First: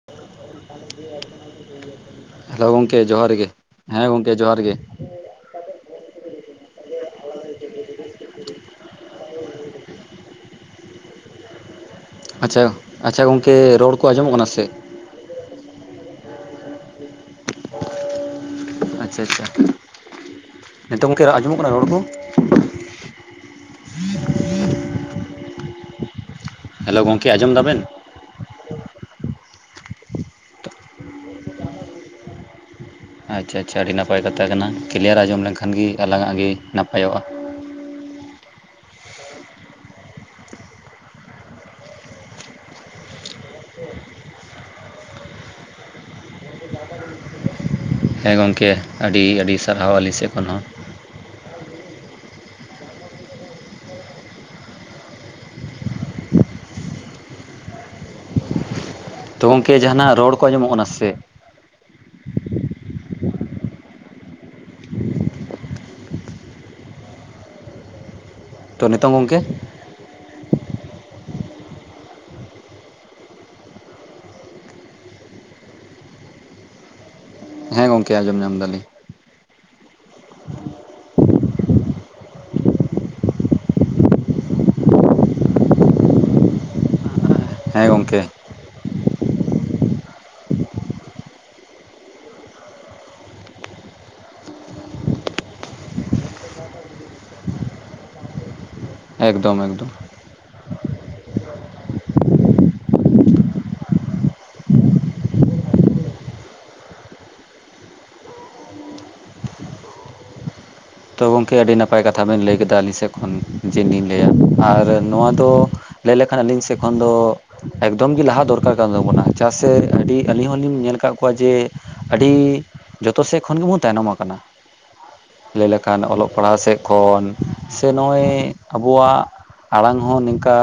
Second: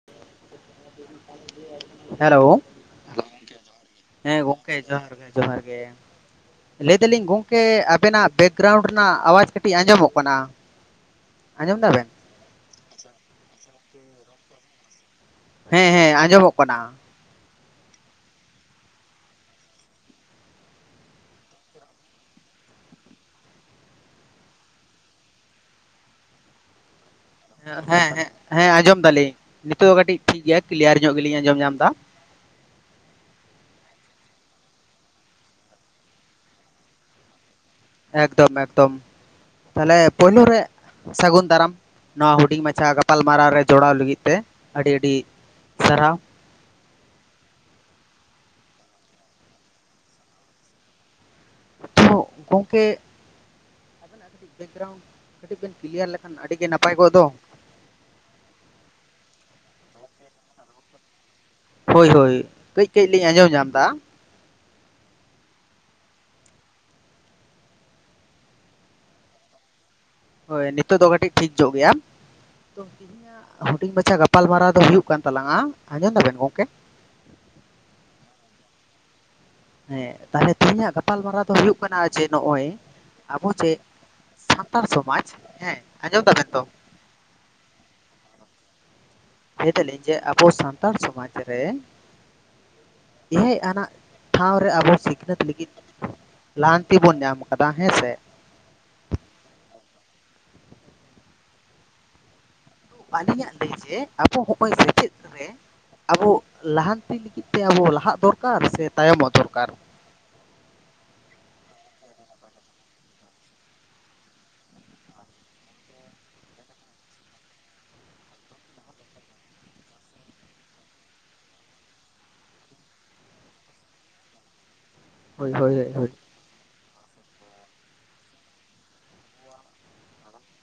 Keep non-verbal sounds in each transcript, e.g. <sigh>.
<unintelligible> <inaudible> Hello, hello ᱜᱚᱢᱠᱮ ᱡᱚᱦᱟᱨ ᱜᱮ ᱦᱮᱸ ᱡᱚᱦᱟᱨ ᱜᱮ ᱜᱚᱢᱠᱮ ᱡᱚᱦᱟᱨ ᱜᱮ ᱡᱚᱦᱟᱨ ᱜᱮ᱾ ᱞᱟᱹᱭ ᱫᱟᱹᱞᱤᱧ ᱜᱚᱝᱠᱮ ᱟᱵᱮᱱᱟᱜ ᱵᱮᱠᱜᱨᱟᱣᱩᱱᱰ ᱨᱮᱱᱟᱜ ᱟᱣᱟᱡᱽ ᱠᱟᱹᱴᱤᱡ ᱟᱸᱡᱚᱢᱚᱜ ᱠᱟᱱᱟ᱾ ᱟᱸᱡᱚᱢ ᱫᱟᱵᱮᱱ? ᱟᱪᱪᱷᱟ ᱟᱪᱪᱷᱟ ᱜᱚᱝᱠᱮ ᱨᱚᱲ ᱠᱚ ᱟᱸᱡᱚᱢᱚᱜ ᱠᱟᱱᱟ ᱥᱮ ᱪᱮᱫ? ᱦᱮᱸ ᱦᱮᱸ ᱟᱸᱡᱚᱢᱚᱜ ᱠᱟᱱᱟ᱾ ᱟᱪᱪᱷᱟ ᱟᱪᱪᱷᱟ ᱱᱮᱛᱚᱝ ᱜᱚᱝᱠᱮ ᱟᱸᱡᱚᱢᱚᱜ ᱠᱟᱱᱟ ᱨᱚᱲ ᱠᱚ? ᱦᱮᱞᱳ ᱜᱚᱝᱠᱮ ᱟᱡᱚᱢ ᱫᱟ ᱦᱮᱸ ᱦᱮᱸ ᱦᱮᱸ ᱟᱸᱡᱚᱢ ᱫᱟᱞᱤᱧ ᱱᱤᱛᱚᱜᱜ ᱫᱚ ᱠᱟᱹᱴᱤᱡ ᱴᱷᱤᱠ ᱜᱮᱭᱟ ᱠᱞᱤᱭᱟᱨ ᱧᱚᱜ ᱜᱮᱞᱤᱧ ᱟᱸᱡᱚᱢ ᱧᱟᱢ ᱮᱫᱟ᱾ ᱟᱪᱪᱷᱟ ᱟᱪᱪᱷᱟ ᱟᱹᱰᱤ ᱱᱟᱯᱟᱭ ᱠᱟᱛᱷᱟ ᱠᱟᱱᱟ ᱠᱞᱤᱭᱟᱨ ᱟᱸᱡᱚᱢ ᱞᱮᱱᱠᱷᱟᱱ ᱜᱮ ᱟᱞᱟᱝ ᱟᱜ ᱜᱮ ᱱᱟᱯᱟᱭᱚᱜᱼᱟ ᱾ ᱮᱠᱫᱚᱢ ᱮᱠᱫᱚᱢ ᱛᱟᱦᱞᱮ ᱯᱳᱭᱞᱳ ᱨᱮ᱾ ᱥᱟᱹᱜᱩᱱ ᱫᱟᱨᱟᱢ ᱱᱚᱣᱟ ᱦᱩᱰᱤᱧ ᱢᱟᱪᱷᱟ ᱜᱟᱯᱟᱞᱢᱟᱨᱟᱣ ᱨᱮ ᱡᱚᱲᱟᱣ ᱞᱟᱹᱜᱤᱫ ᱛᱮ ᱟᱹᱰᱤ ᱟᱹᱰᱤ᱾ ᱥᱟᱨᱦᱟᱣ ᱦᱮᱸ ᱜᱚᱝᱠᱮ ᱟᱹᱰᱤ ᱟᱹᱰᱤ ᱥᱟᱨᱦᱟᱣ ᱟᱹᱞᱤᱧ ᱥᱮᱫ ᱠᱷᱚᱱ ᱦᱚᱸ᱾ ᱛᱚ ᱜᱚᱝᱠᱮ ᱟᱵᱮᱱᱟᱜ ᱠᱟᱹᱴᱤᱡ ᱵᱮᱠᱜᱨᱟᱣᱩᱱᱰ ᱠᱟᱹᱴᱤᱡ ᱵᱮᱱ ᱠᱞᱤᱭᱟᱨ ᱞᱮᱠᱷᱟᱱ ᱟᱹᱰᱤ ᱜᱮ ᱱᱟᱯᱟᱭ ᱠᱚᱜ ᱫᱚ᱾ ᱛᱚ ᱜᱚᱝᱠᱮ ᱡᱟᱦᱟᱱᱟᱜ ᱨᱚᱲ ᱠᱚ ᱟᱱᱡᱚᱢᱚᱜ ᱠᱟᱱᱟ ᱥᱮ᱾ ᱦᱳᱭ ᱦᱳᱭ ᱠᱟᱹᱡ ᱠᱟᱹᱡ ᱞᱤᱧ ᱟᱸᱡᱚᱢ ᱧᱟᱢ ᱫᱟ᱾ ᱛᱚ ᱱᱤᱛᱚᱝ ᱜᱚᱝᱠᱮ᱾ ᱦᱳᱭ ᱱᱤᱛᱚᱜ ᱫᱚ ᱠᱟᱹᱴᱤᱡ ᱴᱷᱤᱠ ᱧᱚᱜ ᱜᱮᱭᱟ᱾ ᱛᱮᱦᱮᱧᱟ ᱦᱩᱰᱤᱧ ᱢᱟᱪᱷᱟ ᱜᱟᱯᱟᱞᱢᱟᱨᱟᱣ ᱫᱚ ᱦᱩᱭᱩᱜ ᱠᱟᱱ ᱛᱟᱞᱟᱝᱼᱟ ᱟᱸᱡᱚᱢ ᱫᱟᱵᱮᱱ ᱜᱚᱝᱠᱮ᱾ ᱦᱮᱸ ᱜᱚᱝᱠᱮ ᱟᱸᱚᱢ ᱧᱟᱢ ᱮᱫᱟᱞᱤᱧ᱾ ᱦᱮᱸ ᱛᱟᱦᱚᱞᱮ ᱛᱮᱦᱮᱧᱟᱜ ᱜᱟᱯᱟᱞᱢᱟᱨᱟᱣ ᱫᱚ ᱦᱩᱭᱩᱜ ᱠᱟᱱᱟ ᱡᱮ ᱱᱚᱜᱼᱚᱭ ᱟᱵᱚ ᱡᱮ᱾ ᱥᱟᱱᱛᱟᱲ ᱥᱚᱢᱟᱡᱽ ᱦᱮᱸ ᱟᱸᱡᱚᱢ ᱛᱟᱵᱮᱱ ᱛᱚ᱾ ᱦᱮᱸ ᱜᱚᱝᱠᱮ᱾ ᱞᱟᱹᱭ ᱫᱟᱞᱤᱧ ᱡᱮ ᱟᱵᱚ ᱥᱟᱱᱛᱟᱲ ᱥᱚᱢᱟᱡᱽ ᱨᱮ᱾ ᱮᱭᱟᱭ ᱟᱱᱟᱜ ᱴᱷᱟᱶ ᱨᱮ ᱟᱵᱚ ᱥᱤᱠᱷᱱᱟᱹᱛ ᱞᱟᱹᱜᱤᱫ ᱛᱮ᱾ ᱞᱟᱦᱟᱱᱛᱤ ᱵᱚᱱ ᱧᱟᱢ ᱠᱟᱫᱟ ᱦᱮᱸ ᱥᱮ᱾ ᱮᱠᱫᱚᱢ ᱮᱠᱫᱚᱢ ᱟᱹᱞᱤᱧᱟᱜ ᱞᱟᱹᱭ ᱡᱮ ᱟᱵᱚ ᱦᱚᱼᱚᱭ ᱥᱮᱪᱮᱫ ᱨᱮ᱾ ᱟᱵᱚ ᱞᱟᱦᱟᱱᱛᱤ ᱞᱟᱹᱜᱤᱫ ᱛᱮ ᱟᱵᱚ ᱞᱟᱦᱟᱜ ᱫᱚᱨᱠᱟᱨ ᱥᱮ ᱛᱟᱭᱚᱢᱚᱜ ᱫᱚᱨᱠᱟᱨ᱾ ᱛᱚ ᱜᱚᱝᱠᱮ ᱟᱹᱰᱤ ᱱᱟᱯᱟᱭ ᱠᱟᱛᱷᱟ ᱵᱮᱱ ᱞᱟᱹᱭ ᱠᱮᱫᱟ ᱟᱹᱞᱤᱧ ᱥᱮᱫ ᱠᱷᱚᱱ ᱡᱮ ᱞᱤᱧ ᱞᱟᱹᱭᱼᱟ ᱟᱨ ᱱᱚᱣᱟ ᱛᱚ᱾ ᱞᱟᱹᱭ ᱞᱮᱠᱷᱟᱱ ᱟᱹᱞᱤᱧ ᱥᱮᱫ ᱠᱷᱚᱱ ᱫᱚ᱾ ᱮᱠᱫᱚᱢ ᱜᱮ ᱞᱟᱦᱟ ᱫᱚᱨᱠᱟᱨ ᱠᱟᱱ ᱛᱟᱵᱚᱱᱟ ᱪᱟᱜ ᱥᱮ ᱟᱹᱰᱤ ᱟᱹᱞᱤᱧ ᱦᱚᱞᱤᱧ ᱧᱮᱞ ᱟᱠᱟᱫ ᱠᱚᱣᱟ ᱡᱮ᱾ ᱟᱹᱰᱤ ᱡᱚᱛᱚ ᱥᱮᱫ ᱠᱷᱚᱱ ᱜᱮᱵᱚᱱ ᱛᱟᱭᱱᱚᱢ ᱟᱠᱟᱱᱟ᱾ ᱞᱟᱹᱭ ᱞᱮᱠᱷᱟᱱ ᱚᱞᱚᱜ ᱯᱟᱲᱦᱟᱜ ᱥᱮᱫ ᱠᱷᱚᱱ ᱥᱮ ᱱᱚᱜᱼᱚᱭ ᱟᱵᱚᱣᱟᱜ᱾ ᱟᱲᱟᱝ ᱦᱚᱸ ᱱᱤᱝᱠᱟ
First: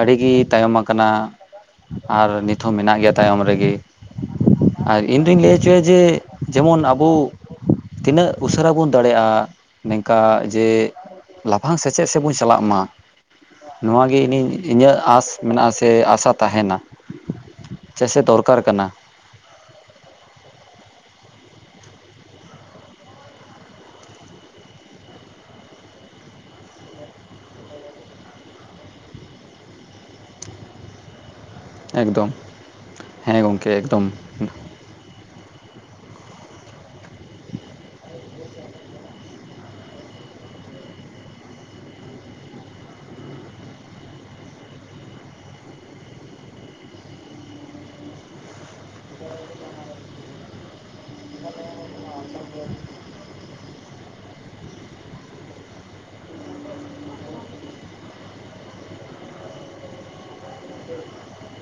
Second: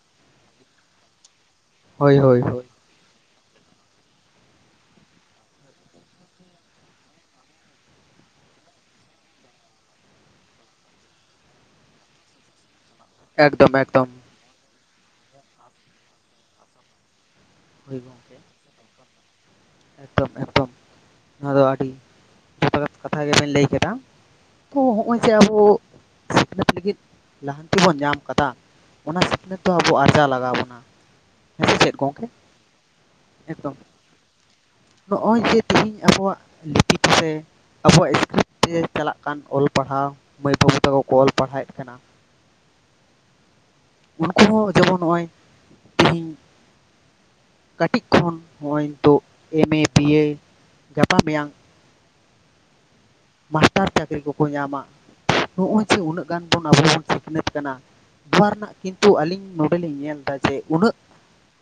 ᱟᱹᱰᱤᱜᱮ ᱛᱟᱭᱚᱢ ᱟᱠᱟᱱᱟ ᱟᱨ ᱱᱤᱛᱦᱚᱸ ᱢᱮᱱᱟᱜ ᱜᱮᱭᱟ᱾ ᱛᱟᱭᱚᱢ ᱨᱮᱜᱮ ᱟᱨ ᱤᱧ ᱫᱩᱧ ᱞᱟᱹᱭ ᱦᱚᱪᱚᱭᱟ ᱡᱮ ᱡᱮᱢᱚᱱ ᱟᱵᱚ᱾ ᱛᱤᱱᱟᱹᱜ ᱩᱥᱟᱹᱨᱟ ᱵᱚᱱ᱾ ᱫᱟᱲᱮᱭᱟᱜᱼᱟ ᱱᱤᱝᱠᱟ ᱡᱮ ᱞᱟᱯᱷᱟᱝ ᱥᱮᱪᱮᱫ ᱥᱮᱫ ᱵᱚᱱ ᱪᱟᱞᱟᱜ ᱢᱟ᱾ ᱮᱠᱫᱚᱢ ᱮᱠᱫᱚᱢ ᱱᱚᱣᱟᱜᱮ ᱤᱧ ᱤᱧᱟᱹᱜ ᱟᱥ ᱢᱮᱱᱟᱜᱟ ᱥᱮ ᱟᱥᱟ ᱛᱟᱦᱮᱱᱟ ᱾ ᱦᱳᱭ ᱡᱮᱥᱮ ᱜᱚᱢᱠᱮ ᱫᱚᱨᱠᱟᱨ ᱠᱟᱱᱟ ᱾ ᱮᱠᱫᱚᱢ ᱮᱠᱫᱚᱢ ᱱᱚᱣᱟᱫᱚ ᱟᱹᱰᱤ᱾ ᱡᱚᱛᱷᱟᱛ ᱠᱟᱛᱷᱟ ᱜᱮᱵᱮᱱ ᱞᱟᱹᱭ ᱠᱮᱫᱟ ᱛᱚ ᱦᱚᱜᱼᱚᱭ ᱡᱮ ᱟᱵᱚ᱾ ᱥᱤᱠᱷᱱᱟᱹᱛ ᱞᱟᱹᱜᱤᱫ ᱞᱟᱦᱟᱱᱛᱤ ᱵᱚᱱ ᱧᱟᱢ ᱠᱟᱫᱟ᱾ ᱚᱱᱟ ᱥᱤᱠᱷᱱᱟᱹᱛ ᱫᱚ ᱟᱵᱚ ᱟᱨᱡᱟᱣ ᱞᱟᱜᱟᱣ ᱵᱚᱱᱟ᱾ ᱦᱮᱸ ᱥᱮ ᱪᱮᱫ ᱜᱚᱝᱠᱮ ᱮᱠᱫᱚᱢ ᱦᱮᱸ ᱜᱚᱢᱠᱮ ᱮᱠᱫᱚᱢ᱾ ᱱᱚᱜᱼᱚᱭ ᱡᱮ ᱛᱮᱦᱤᱧ ᱟᱵᱚᱣᱟᱜ ᱞᱤᱯᱤ ᱛᱮᱥᱮ᱾ ᱟᱵᱚᱣᱟᱜ ᱮᱥᱠᱨᱤᱯ ᱛᱮ ᱪᱟᱞᱟᱜ ᱠᱟᱱ ᱚᱞ ᱯᱟᱲᱦᱟᱣ ᱢᱟᱹᱭ ᱵᱟᱹᱵᱩ ᱛᱟᱠᱚ ᱠᱚ ᱚᱞ ᱯᱟᱲᱦᱟᱣᱮᱫ ᱠᱟᱱᱟ ᱾ ᱩᱱᱠᱩ ᱦᱚᱸ ᱡᱮᱢᱚᱱ ᱱᱚᱜᱼᱚᱭ ᱛᱮᱦᱤᱧ᱾ ᱠᱟᱹᱴᱤᱡ ᱠᱷᱚᱱ ᱦᱚᱜᱼᱚᱭ ᱱᱤᱛᱚᱜ ᱮᱢᱮ ᱵᱤᱭᱮ ᱜᱟᱯᱟ ᱢᱮᱭᱟᱝ᱾ ᱢᱟᱥᱴᱟᱨ ᱪᱟᱹᱠᱨᱤ ᱠᱚᱠᱚ ᱧᱟᱢᱟ ᱱᱚᱜᱼᱚᱭ ᱡᱮ ᱩᱱᱟᱹᱜ ᱜᱟᱱ ᱵᱚᱱ ᱟᱵᱚ ᱵᱚᱱ ᱥᱤᱠᱷᱱᱟᱹᱛ ᱠᱟᱱᱟ᱾ ᱱᱚᱣᱟ ᱨᱮᱱᱟᱜ ᱠᱤᱱᱛᱩ ᱟᱹᱞᱤᱧ ᱱᱚᱰᱮᱞᱤᱧ ᱧᱮᱞᱫᱟ ᱡᱮ ᱩᱱᱟᱹᱜ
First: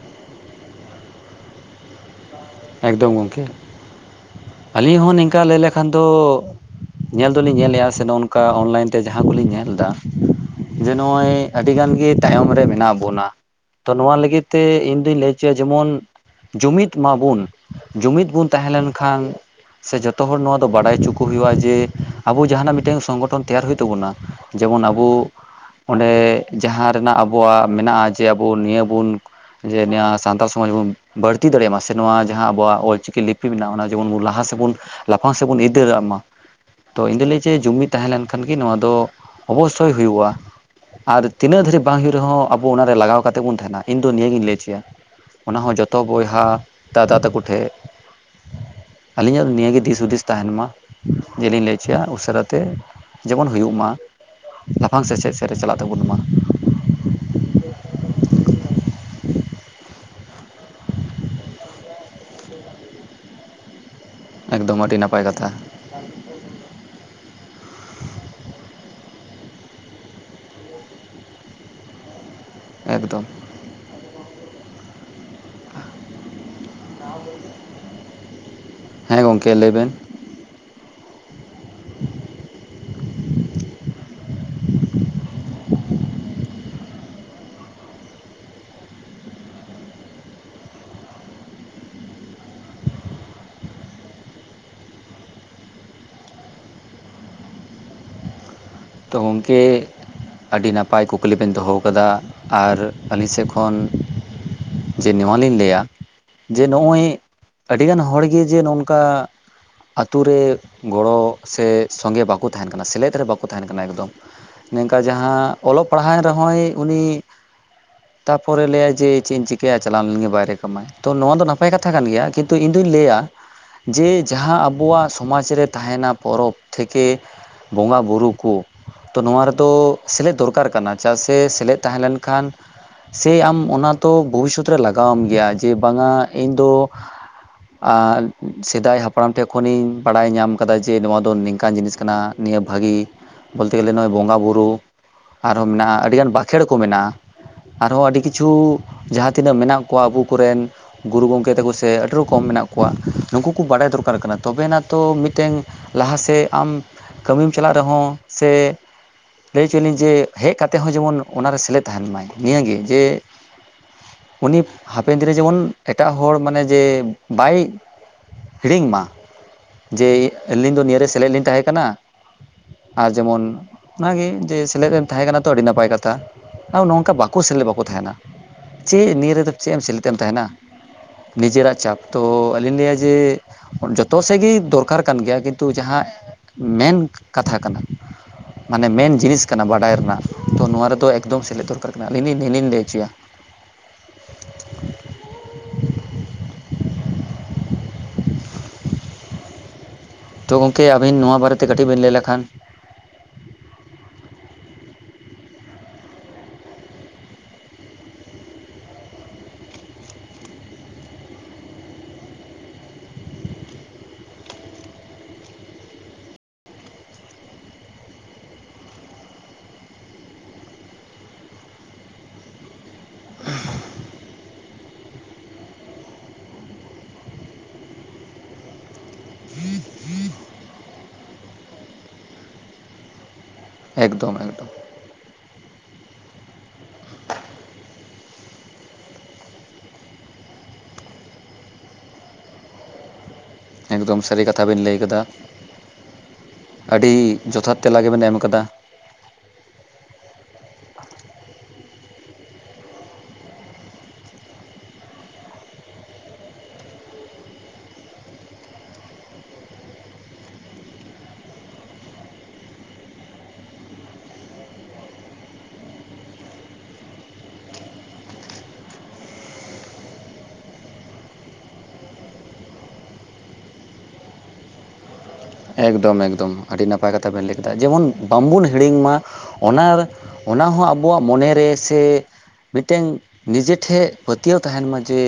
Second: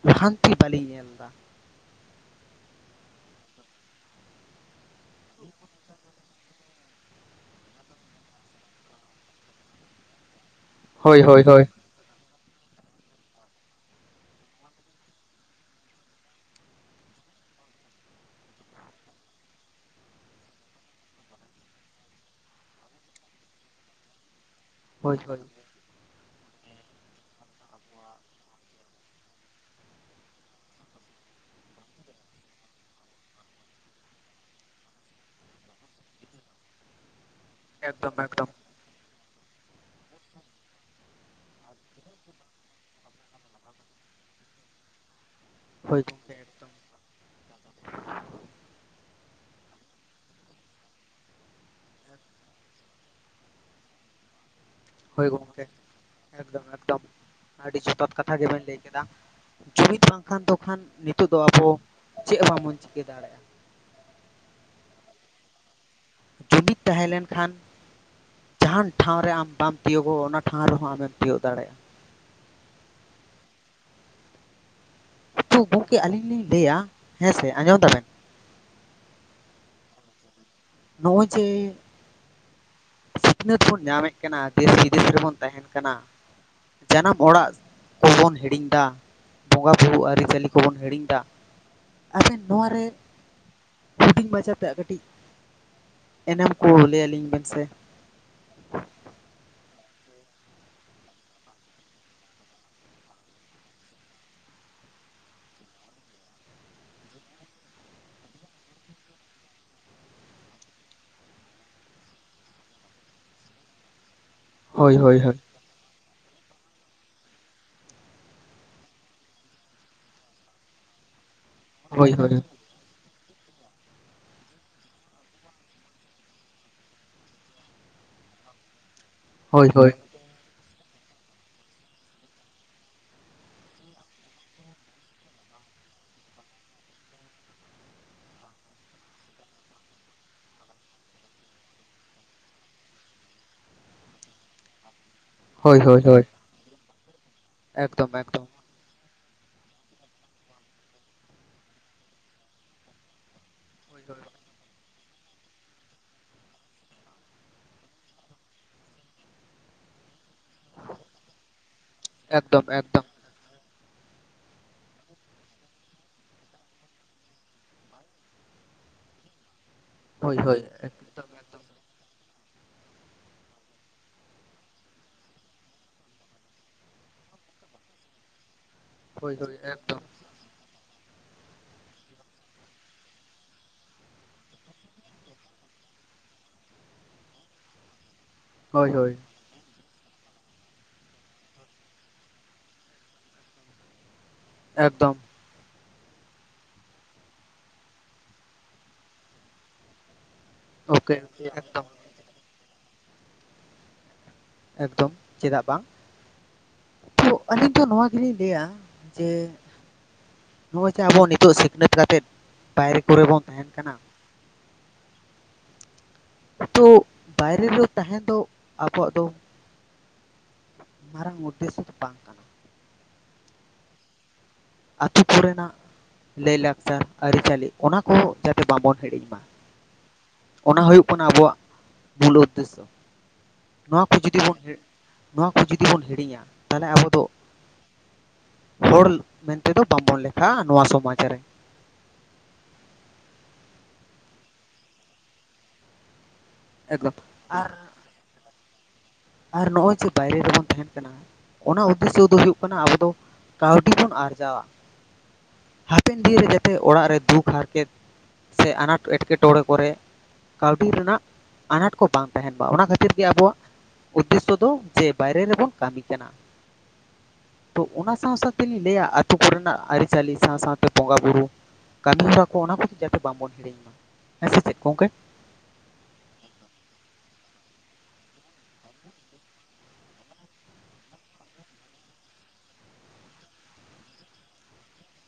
ᱞᱟᱦᱟᱱᱛᱤ ᱵᱟᱹᱞᱤᱧ ᱧᱮᱞ ᱮᱫᱟ ᱾ ᱮᱠᱫᱚᱢ ᱜᱚᱝᱠᱮ ᱟᱹᱞᱤᱧ ᱦᱚᱸ ᱱᱤᱝᱠᱟ ᱞᱟᱹᱭ ᱞᱮᱠᱷᱟᱱ ᱫᱚ ᱧᱮᱞ ᱫᱚᱞᱤᱧ ᱧᱮᱞᱮᱜ-ᱟ ᱥᱮ ᱱᱚᱱ ᱠᱟ ᱚᱱᱞᱟᱭᱤᱱ ᱛᱮ ᱡᱟᱦᱟᱸ ᱠᱩᱞᱤᱧ ᱧᱮᱞ ᱫᱟ, ᱡᱮ ᱦᱳᱭ ᱱᱚᱜ-ᱚᱭ ᱦᱳᱭ ᱦᱳᱭ ᱟᱹᱰᱤ ᱜᱟᱱ ᱜᱮ ᱛᱟᱭᱚᱢ ᱨᱮ ᱢᱮᱱᱟᱜ ᱵᱚᱱᱟ, ᱛᱚ ᱱᱚᱣᱟ ᱞᱟᱹᱜᱤᱫ ᱛᱮ ᱤᱧ ᱫᱩᱧ ᱞᱟᱹᱭ ᱪᱚᱭᱟ ᱡᱮᱢᱚᱱ ᱡᱩᱢᱤᱫ ᱢᱟᱵᱩᱱ, ᱡᱩᱢᱤᱫ ᱵᱚᱱ ᱛᱟᱦᱮᱸ ᱞᱮᱱᱠᱷᱟᱱ, ᱥᱮ ᱡᱚᱛᱚ ᱦᱚᱲ ᱱᱚᱣᱟ ᱫᱚ ᱵᱟᱰᱟᱭ ᱩᱪᱩ ᱠᱚ ᱦᱩᱭᱩᱜ-ᱟ ᱡᱮ ᱟᱵᱚ ᱡᱟᱦᱟᱱᱟᱜ ᱢᱤᱫᱴᱮᱱ ᱥᱚᱝᱜᱚᱴᱷᱚᱱ ᱛᱮᱭᱟᱨ ᱦᱩᱭᱩᱜ ᱛᱟᱵᱚᱱᱟ᱾ ᱡᱮᱢᱚᱱ ᱟᱵᱩ ᱦᱳᱭ ᱦᱳᱭ ᱚᱸᱰᱮ ᱡᱟᱦᱟᱸ ᱨᱮᱱᱟᱜ ᱟᱵᱚᱣᱟᱜ ᱢᱮᱱᱟᱜ-ᱟ ᱡᱮ ᱟᱵᱩ ᱱᱤᱭᱟᱹ ᱵᱩᱱ ᱡᱮ ᱱᱮᱭᱟ ᱥᱟᱱᱛᱟᱲ ᱥᱚᱢᱟᱡᱽ ᱵᱚᱱ ᱵᱟᱹᱲᱛᱤ ᱫᱟᱲᱮᱭᱟᱜ ᱢᱟ ᱥᱮ ᱱᱚᱣᱟ ᱡᱟᱦᱟᱸ ᱟᱵᱚᱣᱟᱜ ᱚᱞᱪᱤᱠᱤ ᱞᱤᱯᱤ ᱢᱮᱱᱟᱜ-ᱟ ᱚᱱᱟ ᱡᱮᱢᱚᱱ ᱵᱚᱱ ᱞᱟᱦᱟ ᱥᱮᱫ ᱵᱚᱱ ᱞᱟᱯᱷᱟᱝ ᱥᱮᱫ ᱵᱚᱱ ᱤᱫᱤ ᱫᱟᱲᱮᱜ ᱢᱟ, ᱛᱚ ᱤᱧ ᱫᱩᱧ ᱞᱟᱹᱭᱟ ᱡᱮ ᱡᱩᱢᱤᱫ ᱛᱟᱦᱮᱸ ᱞᱮᱱᱠᱷᱟᱱ ᱜᱮ ᱱᱚᱣᱟ ᱫᱚ ᱚᱵᱚᱥᱥᱳᱭ ᱦᱩᱭᱩᱜ-ᱟ᱾ ᱟᱨ ᱛᱤᱱᱟᱹᱜ ᱫᱟᱹᱨᱤᱡ ᱵᱟᱝ ᱦᱚᱭᱩᱜ ᱨᱮᱦᱚᱸ ᱟᱵᱚ ᱚᱱᱟ ᱨᱮ ᱞᱟᱜᱟᱣ ᱠᱟᱛᱮᱫ ᱵᱚᱱ ᱛᱟᱦᱮᱱᱟ ᱤᱧ ᱫᱚ ᱱᱤᱭᱟᱹᱜᱤᱧ ᱞᱟᱹᱭ ᱦᱚᱪᱚᱭᱟ᱾ ᱚᱱᱟᱦᱚᱸ ᱡᱚᱛᱚ ᱦᱳᱭ ᱜᱚᱢᱠᱮ ᱵᱚᱭᱦᱟ ᱫᱟᱫᱟ ᱛᱟᱠᱚ ᱴᱷᱮᱜ᱾ ᱟᱹᱞᱤᱧᱟᱜ ᱫᱚ ᱱᱤᱭᱟᱹᱜᱮ ᱫᱤᱥ ᱦᱩᱫᱤᱥ ᱛᱟᱦᱮᱱ ᱢᱟ ᱡᱮ ᱞᱤᱧ ᱞᱟᱹᱭ ᱪᱚᱭᱟ ᱩᱥᱟᱹᱨᱟ ᱛᱮ ᱡᱮᱢᱚᱱ ᱦᱩᱭᱩᱜ ᱢᱟ ᱞᱟᱯᱷᱟᱝ ᱦᱳᱭ ᱥᱮᱪᱮᱫ ᱥᱮᱫ ᱨᱮ ᱜᱚᱢᱠᱮ ᱪᱟᱞᱟᱜ ᱛᱟᱵᱩᱱ ᱢᱟ᱾ ᱮᱠᱫᱚᱢ ᱮᱠᱫᱚᱢ ᱟᱹᱰᱤ ᱡᱚᱛᱷᱟᱚᱛ ᱠᱟᱛᱷᱟ ᱜᱮᱵᱮᱱ ᱞᱟᱹᱭ ᱠᱮᱫᱟ᱾ ᱡᱩᱢᱤᱫ ᱵᱟᱝᱠᱷᱟᱱ ᱫᱚᱠᱷᱟᱱ ᱱᱤᱛᱳᱜ ᱫᱚ ᱟᱵᱚ ᱪᱮᱜ ᱦᱚᱸ ᱵᱟᱵᱚᱱ ᱪᱤᱠᱟᱹ ᱫᱟᱲᱮᱜ-ᱟ᱾ ᱮᱠᱫᱚᱢ ᱟᱹᱰᱤ ᱱᱟᱯᱟᱭ ᱠᱟᱛᱷᱟᱺ ᱡᱩᱢᱤᱫ ᱛᱟᱦᱮᱸ ᱞᱮᱱᱠᱷᱟᱱ ᱡᱟᱦᱟᱱ ᱴᱷᱟᱶ ᱨᱮ ᱟᱢ ᱵᱟᱢ ᱛᱤᱭᱳᱜᱚᱜ ᱚᱱᱟ ᱴᱷᱟᱶ ᱨᱮᱦᱚᱸ ᱟᱢᱮᱢ ᱛᱤᱭᱳᱜ ᱫᱟᱲᱮᱜ-ᱟ᱾ ᱮᱠᱫᱚᱢ ᱠᱤᱱᱛᱩ ᱜᱚᱝᱠᱮ ᱟᱞᱤᱧ ᱞᱤᱧ ᱞᱟᱹᱭᱟ ᱦᱮᱸᱥᱮ, ᱟᱸᱡᱚᱢ ᱫᱟᱵᱮᱱ? ᱦᱮᱸ ᱜᱚᱝᱠᱮ ᱞᱟᱹᱭ ᱵᱮᱱ? ᱱᱚᱜ ᱚᱭ ᱡᱮ ᱥᱤᱠᱷᱱᱟᱹᱛ ᱵᱚᱱ ᱧᱟᱢᱮᱜ ᱠᱟᱱᱟ ᱫᱮᱥ ᱵᱤᱫᱮᱥ ᱨᱮᱵᱚᱱ ᱛᱟᱦᱮᱱ ᱠᱟᱱᱟ ᱡᱟᱱᱟᱢ ᱚᱲᱟᱜ ᱠᱚᱵᱚᱱ ᱦᱤᱲᱤᱧ ᱫᱟ, ᱵᱚᱸᱜᱟ ᱵᱩᱨᱩ ᱟᱹᱨᱤᱪᱟᱹᱞᱤ ᱠᱚᱵᱚᱱ ᱦᱤᱲᱤᱧ ᱫᱟ ᱟᱵᱮᱱ ᱱᱚᱣᱟᱨᱮ ᱦᱩᱰᱤᱧ ᱢᱟᱪᱷᱟ ᱛᱮᱭᱟᱜ ᱠᱟᱹᱴᱤᱡ ᱮᱱᱮᱢ ᱠᱚ ᱞᱟᱹᱭ ᱟᱹᱞᱤᱧ ᱵᱮᱱ ᱥᱮ ᱛᱚ ᱜᱚᱝᱠᱮ ᱟᱹᱰᱤ ᱱᱟᱯᱟᱭ ᱠᱩᱠᱞᱤ ᱵᱮᱱ ᱫᱚᱦᱚᱣ ᱠᱟᱫᱟ ᱟᱨ ᱟᱹᱞᱤᱧ ᱥᱮᱜ ᱠᱷᱚᱱ ᱡᱮ ᱱᱚᱣᱟ ᱞᱤᱧ ᱞᱟᱹᱭᱟ ᱡᱮ ᱱᱚᱜ ᱚᱭ ᱟᱹᱰᱤᱜᱟᱱ ᱦᱚᱲ ᱜᱮ ᱡᱮ ᱱᱚᱝᱠᱟ ᱟᱹᱛᱩ ᱨᱮ ᱜᱚᱲᱚ ᱥᱮ ᱥᱚᱸᱜᱮ ᱵᱟᱠᱚ ᱛᱟᱦᱮᱱ ᱠᱟᱱᱟ ᱥᱮᱞᱮᱫ ᱨᱮ ᱵᱟᱠᱚ ᱠᱚ ᱛᱟᱦᱮᱱ ᱠᱟᱱᱟ ᱮᱠᱫᱚᱢ ᱦᱳᱭ ᱱᱤᱝᱠᱟ ᱦᱳᱭ ᱦᱳᱭ ᱡᱟᱦᱟᱸ ᱚᱞᱚᱜ ᱯᱟᱲᱦᱟᱣᱮᱱ ᱨᱮᱦᱚᱸᱭ ᱩᱱᱤ ᱛᱟᱯᱚᱨᱮ ᱞᱟᱹᱭᱟᱭ ᱡᱮ ᱪᱮᱫ ᱤᱧ ᱪᱤᱠᱟᱹᱭᱟ ᱪᱟᱞᱟᱣ ᱞᱮᱱ ᱜᱮ ᱵᱟᱭᱨᱮ ᱠᱟᱢᱟᱭ ᱛᱚ ᱱᱚᱣᱟ ᱫᱚ ᱱᱟᱯ ᱯᱟᱭ ᱠᱟᱛᱷᱟ ᱠᱟᱱ ᱦᱳᱭ ᱜᱮᱭᱟ ᱦᱳᱭ ᱠᱤᱱᱛᱩ ᱤᱧ ᱫᱩᱧ ᱞᱟᱹᱭᱟ ᱡᱮ ᱡᱟᱦᱟᱸ ᱟᱵᱚᱣᱟᱜ ᱥᱚᱢᱟᱡᱽ ᱨᱮ ᱛᱟᱦᱮᱱᱟ ᱯᱚᱨᱚᱵᱽ ᱛᱷᱮᱠᱮ ᱵᱚᱸᱜᱟ ᱵᱩᱨᱩ, ᱠᱩ ᱛᱚ ᱱᱚᱣᱟ ᱦᱳᱭ ᱨᱮᱫᱚ ᱦᱳᱭ ᱥᱮᱞᱮᱫ ᱫᱚᱨᱠᱟᱨ ᱠᱟᱱᱟ ᱪᱟᱜ ᱥᱮ ᱥᱮᱞᱮᱫ ᱛᱟᱦᱮᱸ ᱞᱮᱱᱠᱷᱟᱱ ᱥᱮᱭ ᱟᱢ ᱚᱱᱟ ᱛᱚ ᱵᱷᱚᱵᱤᱥᱥᱚᱛ ᱨᱮ ᱞᱟᱜᱟᱣᱟᱢ ᱜᱮᱭᱟ ᱡᱮ ᱵᱟᱝᱟ ᱤᱧ ᱫᱚ ᱟᱨ ᱥᱮᱫᱟᱭ ᱦᱟᱯᱲᱟᱢ ᱴᱷᱮᱜ ᱠᱷᱚᱱᱤᱧ ᱵᱟᱲᱟᱭ ᱧᱟᱢ ᱠᱟᱫᱟ ᱡᱮ ᱱᱚᱣᱟ ᱫᱚ ᱱᱤᱝᱠᱟᱱ ᱡᱤᱱᱤᱥ ᱠᱟᱱᱟ, ᱱᱤᱭᱟᱹ ᱵᱷᱟᱹᱜᱤ ᱵᱳᱞᱛᱮ ᱜᱮᱞᱮ ᱱᱚᱜ ᱚᱭ ᱵᱚᱸᱜᱟ ᱵᱩᱨᱩ, ᱟᱨᱦᱚᱸ ᱦᱳᱭ ᱢᱮᱱᱟᱜ-ᱟ ᱦᱳᱭ ᱦᱳᱭ ᱟᱹᱰᱤᱜᱟᱱ ᱵᱟᱠᱷᱮᱲ ᱠᱚ ᱢᱮᱱᱟᱜ-ᱟ ᱟᱨᱦᱚᱸ ᱮᱠᱫᱚᱢ ᱟᱹᱰᱤ ᱮᱠᱫᱚᱢ ᱠᱤᱪᱷᱩ ᱡᱟᱦᱟᱸ ᱛᱤᱱᱟᱹᱜ ᱢᱮᱱᱟᱜ ᱠᱚᱣᱟ ᱟᱵᱩ ᱠᱚᱨᱮᱱ ᱜᱩᱨᱩ ᱜᱚᱝᱠᱮ ᱛᱟᱠᱩ ᱥᱮ ᱟᱹᱰᱤ ᱨᱚᱠᱚᱢ ᱢᱮᱱᱟᱜ ᱠᱚᱣᱟ, ᱱᱩᱠᱩ ᱠᱚ ᱵᱟᱰᱟᱭ ᱫᱚᱨᱠᱟᱨ ᱠᱟᱱᱟ ᱛᱚᱵᱮ ᱟᱱᱟᱜ ᱛᱚ ᱢᱤᱫᱴᱮᱱ ᱞᱟᱦᱟᱥᱮᱫ ᱟᱢ ᱠᱟᱹᱢᱤᱢ ᱪᱟᱞᱟᱜ ᱨᱮᱦᱚᱸ ᱥᱮ ᱞᱟᱹᱭ ᱦᱚᱪᱚᱭᱟᱞᱤᱧ ᱡᱮ ᱦᱮᱜ ᱠᱟᱛᱮ ᱦᱚᱸ ᱡᱮᱢᱚᱱ ᱚᱱᱟ ᱨᱮ ᱥᱮᱞᱮ ᱛᱟᱦᱮᱱ ᱢᱟᱭ, ᱮᱠᱫᱚᱢ ᱱᱤᱭᱟᱹᱜᱮ ᱡᱮ ᱮᱠᱫᱚᱢ ᱩᱱᱤ ᱦᱟᱯᱮᱱ ᱫᱤᱱ ᱨᱮ ᱡᱮᱢᱚᱱ ᱮᱴᱟᱜ ᱦᱚᱲ ᱢᱟᱱᱮ ᱡᱮ ᱵᱟᱭ ᱦᱤᱲᱤᱧ ᱢᱟ ᱡᱮ ᱦᱳᱭ ᱦᱳᱭ ᱟᱹᱞᱤᱧ ᱫᱚ ᱱᱤᱭᱟᱹᱨᱮ ᱮᱠᱫᱚᱢ ᱥᱮᱞᱮᱫ ᱞᱤᱧ ᱛᱟᱦᱮᱸ ᱠᱟᱱᱟ᱾ ᱟ ᱡᱮᱢᱚᱱ ᱚᱱᱟᱜᱮ ᱡᱮ ᱥᱮᱞᱮᱫ ᱮᱢ ᱛᱟᱦᱮᱸ ᱠᱟᱱᱟ ᱛᱚ ᱟᱰᱤ ᱱᱟᱯᱟᱭ ᱠᱟᱛᱟ᱾ ᱟ ᱱᱚᱝᱠᱟ ᱵᱟᱠᱚ ᱥᱮᱞᱮᱫ, ᱵᱟᱠᱚ ᱛᱟᱦᱮᱱᱟ ᱪᱮᱜ ᱦᱳᱭ ᱱᱤᱭᱟᱹ ᱨᱮᱫᱚ ᱦᱳᱭ ᱪᱮᱜ ᱮᱢ ᱥᱮᱞᱮ ᱮᱠᱫᱚᱢ ᱛᱮᱢ ᱛᱟᱦᱮᱱᱟ? ᱱᱤᱡᱮᱨᱟ ᱪᱟᱯ ᱛᱚ ᱟᱹᱞᱤᱧ ᱞᱟᱹᱭᱟ ᱡᱮ ᱡᱚᱛᱚ ᱥᱮᱜ ᱜᱮ ᱫᱚᱨᱠᱟᱨ ᱠᱟᱱ ᱜᱮᱭᱟ ᱠᱤᱱᱛᱩ ᱡᱟᱦᱟᱸ ᱢᱮᱱ ᱠᱟᱛᱷᱟ ᱠᱟᱱᱟ, ᱢᱟᱱᱮ ᱦᱳᱭ ᱦᱳᱭ ᱢᱮᱱ ᱡᱤᱱᱤᱥ ᱠᱟᱱᱟ ᱵᱟᱰᱟᱭ ᱨᱮᱱᱟᱜ ᱛᱚ ᱱᱚᱣᱟ ᱨᱮᱫᱚ ᱮᱠᱫᱚᱢ ᱥᱮᱞᱮᱫ ᱫᱚᱨᱠᱟᱨ ᱠᱟᱱᱟ ᱟᱞᱤᱞᱤ-ᱟᱞᱤᱞᱤᱸ ᱞᱟᱹᱭ ᱪᱚᱭᱟ᱾ ᱮᱠᱫᱚᱢ᱾ ᱛᱚ ᱜᱚᱝᱠᱮ, ᱳᱠᱮ ᱟᱵᱤᱱ ᱱᱚᱣᱟ ᱵᱟᱨᱮ ᱛᱮ ᱮᱠᱫᱚᱢ ᱠᱟᱹᱴᱤᱜ ᱵᱤᱸ ᱞᱟᱹᱭ ᱞᱮᱠᱷᱟᱱ᱾ ᱮᱠᱫᱚᱢ, ᱪᱮᱫᱟᱜ ᱵᱟᱝ᱾ ᱛᱷᱚᱜ ᱟᱹᱞᱤᱧ ᱫᱚ ᱱᱚᱣᱟ ᱜᱮᱞᱤᱧ ᱞᱟᱹᱭᱟ ᱡᱮ ᱱᱚᱜᱼᱚᱭ ᱪᱮ ᱟᱵᱚ ᱱᱤᱛᱚᱜ ᱥᱤᱠᱷᱱᱟᱹᱛ ᱠᱟᱛᱮᱫ ᱵᱟᱭᱨᱮ ᱠᱚᱨᱮ ᱵᱚᱱ ᱛᱟᱦᱮᱱ ᱠᱟᱱᱟ, ᱱᱤᱛᱚᱜ ᱵᱟᱭᱨᱮ ᱨᱮ ᱛᱟᱦᱮᱱ ᱫᱚ ᱟᱵᱚᱣᱟᱜ ᱫᱚ ᱢᱟᱨᱟᱝ ᱩᱫᱽᱫᱮᱥᱥᱚ ᱫᱚ ᱵᱟᱝ ᱠᱟᱱᱟ᱾ ᱟᱹᱛᱩ ᱠᱚᱨᱮᱱᱟᱜ ᱞᱟᱹᱭ-ᱞᱟᱠᱪᱟᱨ, ᱟᱹᱨᱤ-ᱪᱟᱹᱞᱤ ᱚᱱᱟ ᱠᱚ ᱡᱟᱛᱮ ᱵᱟᱵᱚᱱ ᱦᱤᱲᱤᱧ ᱢᱟ᱾ ᱚᱱᱟ ᱦᱩᱭᱩᱜ ᱠᱟᱱᱟ ᱟᱵᱚᱣᱟᱜ ᱢᱩᱞ ᱩᱫᱽᱫᱮᱥᱥᱚ᱾ ᱱᱚᱣᱟ ᱠᱚ ᱮᱠᱫᱚᱢ ᱡᱩᱫᱤ ᱵᱚᱱ ᱮᱠᱫᱚᱢ ᱦᱤᱲ, ᱱᱚᱣᱟ ᱠᱚ ᱡᱩᱫᱤ ᱵᱚᱱ ᱦᱤᱲᱤᱧᱟ ᱛᱟᱦᱞᱮ ᱟᱵᱚ ᱫᱚ ᱦᱚᱲᱞ ᱢᱮᱱᱛᱮᱫᱚ ᱵᱟᱸᱵᱚᱱ ᱞᱮᱠᱷᱟᱸᱻ ᱱᱚᱣᱟ ᱥᱚᱢᱟᱡᱽ ᱨᱮ᱾ ᱮᱠᱫᱚᱢ ᱥᱟᱨᱤ ᱠᱟᱛᱷᱟ ᱵᱮᱱ ᱞᱟᱹᱭ ᱠᱟᱫᱟ᱾ ᱟᱰᱤ ᱮᱠᱫᱚᱢ ᱡᱚᱛᱷᱟᱛ ᱟᱨ ᱛᱮᱞᱟ ᱜᱮᱵᱮᱱ ᱮᱢ ᱠᱟᱫᱟ᱾ ᱟᱨ ᱱᱚᱜᱼᱚᱸᱭ ᱡᱮ ᱵᱟᱭᱨᱮ ᱨᱮᱵᱚᱱ ᱛᱟᱦᱮᱱ ᱠᱟᱱᱟ, ᱚᱱᱟ ᱩᱫᱽᱫᱮᱥᱥᱚ ᱫᱚ ᱦᱩᱭᱩᱜ ᱠᱟᱱᱟ, ᱟᱵᱚ ᱫᱚ ᱠᱟᱹᱣᱰᱤ ᱵᱚᱱ ᱟᱨᱡᱟᱣᱟ᱾ ᱦᱟᱯᱮᱱ ᱫᱤᱱ ᱨᱮ ᱡᱟᱛᱮ ᱚᱲᱟᱜ ᱨᱮ ᱫᱩᱠ, ᱦᱟᱨᱠᱮᱛ, ᱥᱮ ᱟᱱᱟᱴ ᱮᱴᱠᱮᱴᱚᱲᱮ ᱠᱚᱨᱮ, ᱠᱟᱣᱰᱤ ᱨᱮᱱᱟᱜ ᱟᱱᱟᱴ ᱠᱚ ᱵᱟᱝ ᱛᱟᱦᱮᱱ ᱢᱟ᱾ ᱚᱱᱟ ᱠᱷᱟᱹᱛᱤᱨ ᱜᱮ ᱟᱵᱚᱣᱟᱜ ᱩᱫᱽᱫᱮᱥᱥᱚ ᱫᱚ ᱡᱮ ᱵᱟᱭᱨᱮ ᱨᱮᱵᱚᱱ ᱠᱟᱢᱤ ᱠᱟᱱᱟ᱾ ᱛᱚ ᱚᱱᱟ ᱥᱟᱶ-ᱥᱟᱶ ᱛᱮᱞᱤᱸ ᱞᱟᱹᱭᱟ ᱟᱛᱩ ᱠᱚᱨᱮᱱᱟᱜ ᱟᱨᱤ-ᱪᱟᱹᱞᱤ ᱥᱟᱶ-ᱥᱟᱶᱛᱮ ᱵᱚᱸᱜᱟ-ᱵᱩᱨᱩ ᱠᱟᱢᱤ ᱦᱚᱨᱟ ᱠᱚ ᱚᱱᱟ ᱠᱚ ᱡᱟᱛᱮ ᱵᱟᱢᱵᱚᱱ ᱦᱤᱲᱤᱧ ᱢᱟ᱾ ᱦᱮᱸ ᱥᱮ ᱪᱮᱫ ᱠᱚᱝᱠᱮ? ᱮᱠᱫᱚᱢ, ᱮᱠᱫᱚᱢ᱾ ᱟᱰᱤ ᱱᱟᱯᱟᱭ ᱠᱟᱛᱷᱟ ᱵᱮᱱ ᱞᱟᱹᱭ ᱠᱮᱫᱟ ᱡᱮᱢᱚᱱ ᱵᱟᱢᱵᱚᱱ ᱦᱤᱲᱤᱧ ᱢᱟ᱾ ᱚᱱᱟ, ᱚᱱᱟ ᱦᱚ ᱟᱵᱚᱣᱟᱜ ᱢᱚᱱᱮ ᱨᱮ ᱥᱮ ᱢᱮᱴᱮᱝ ᱱᱤᱡᱮ ᱴᱷᱮᱜ ᱯᱟᱹᱛᱭᱟᱹᱣ ᱛᱟᱦᱮᱱ ᱢᱟ ᱡᱮ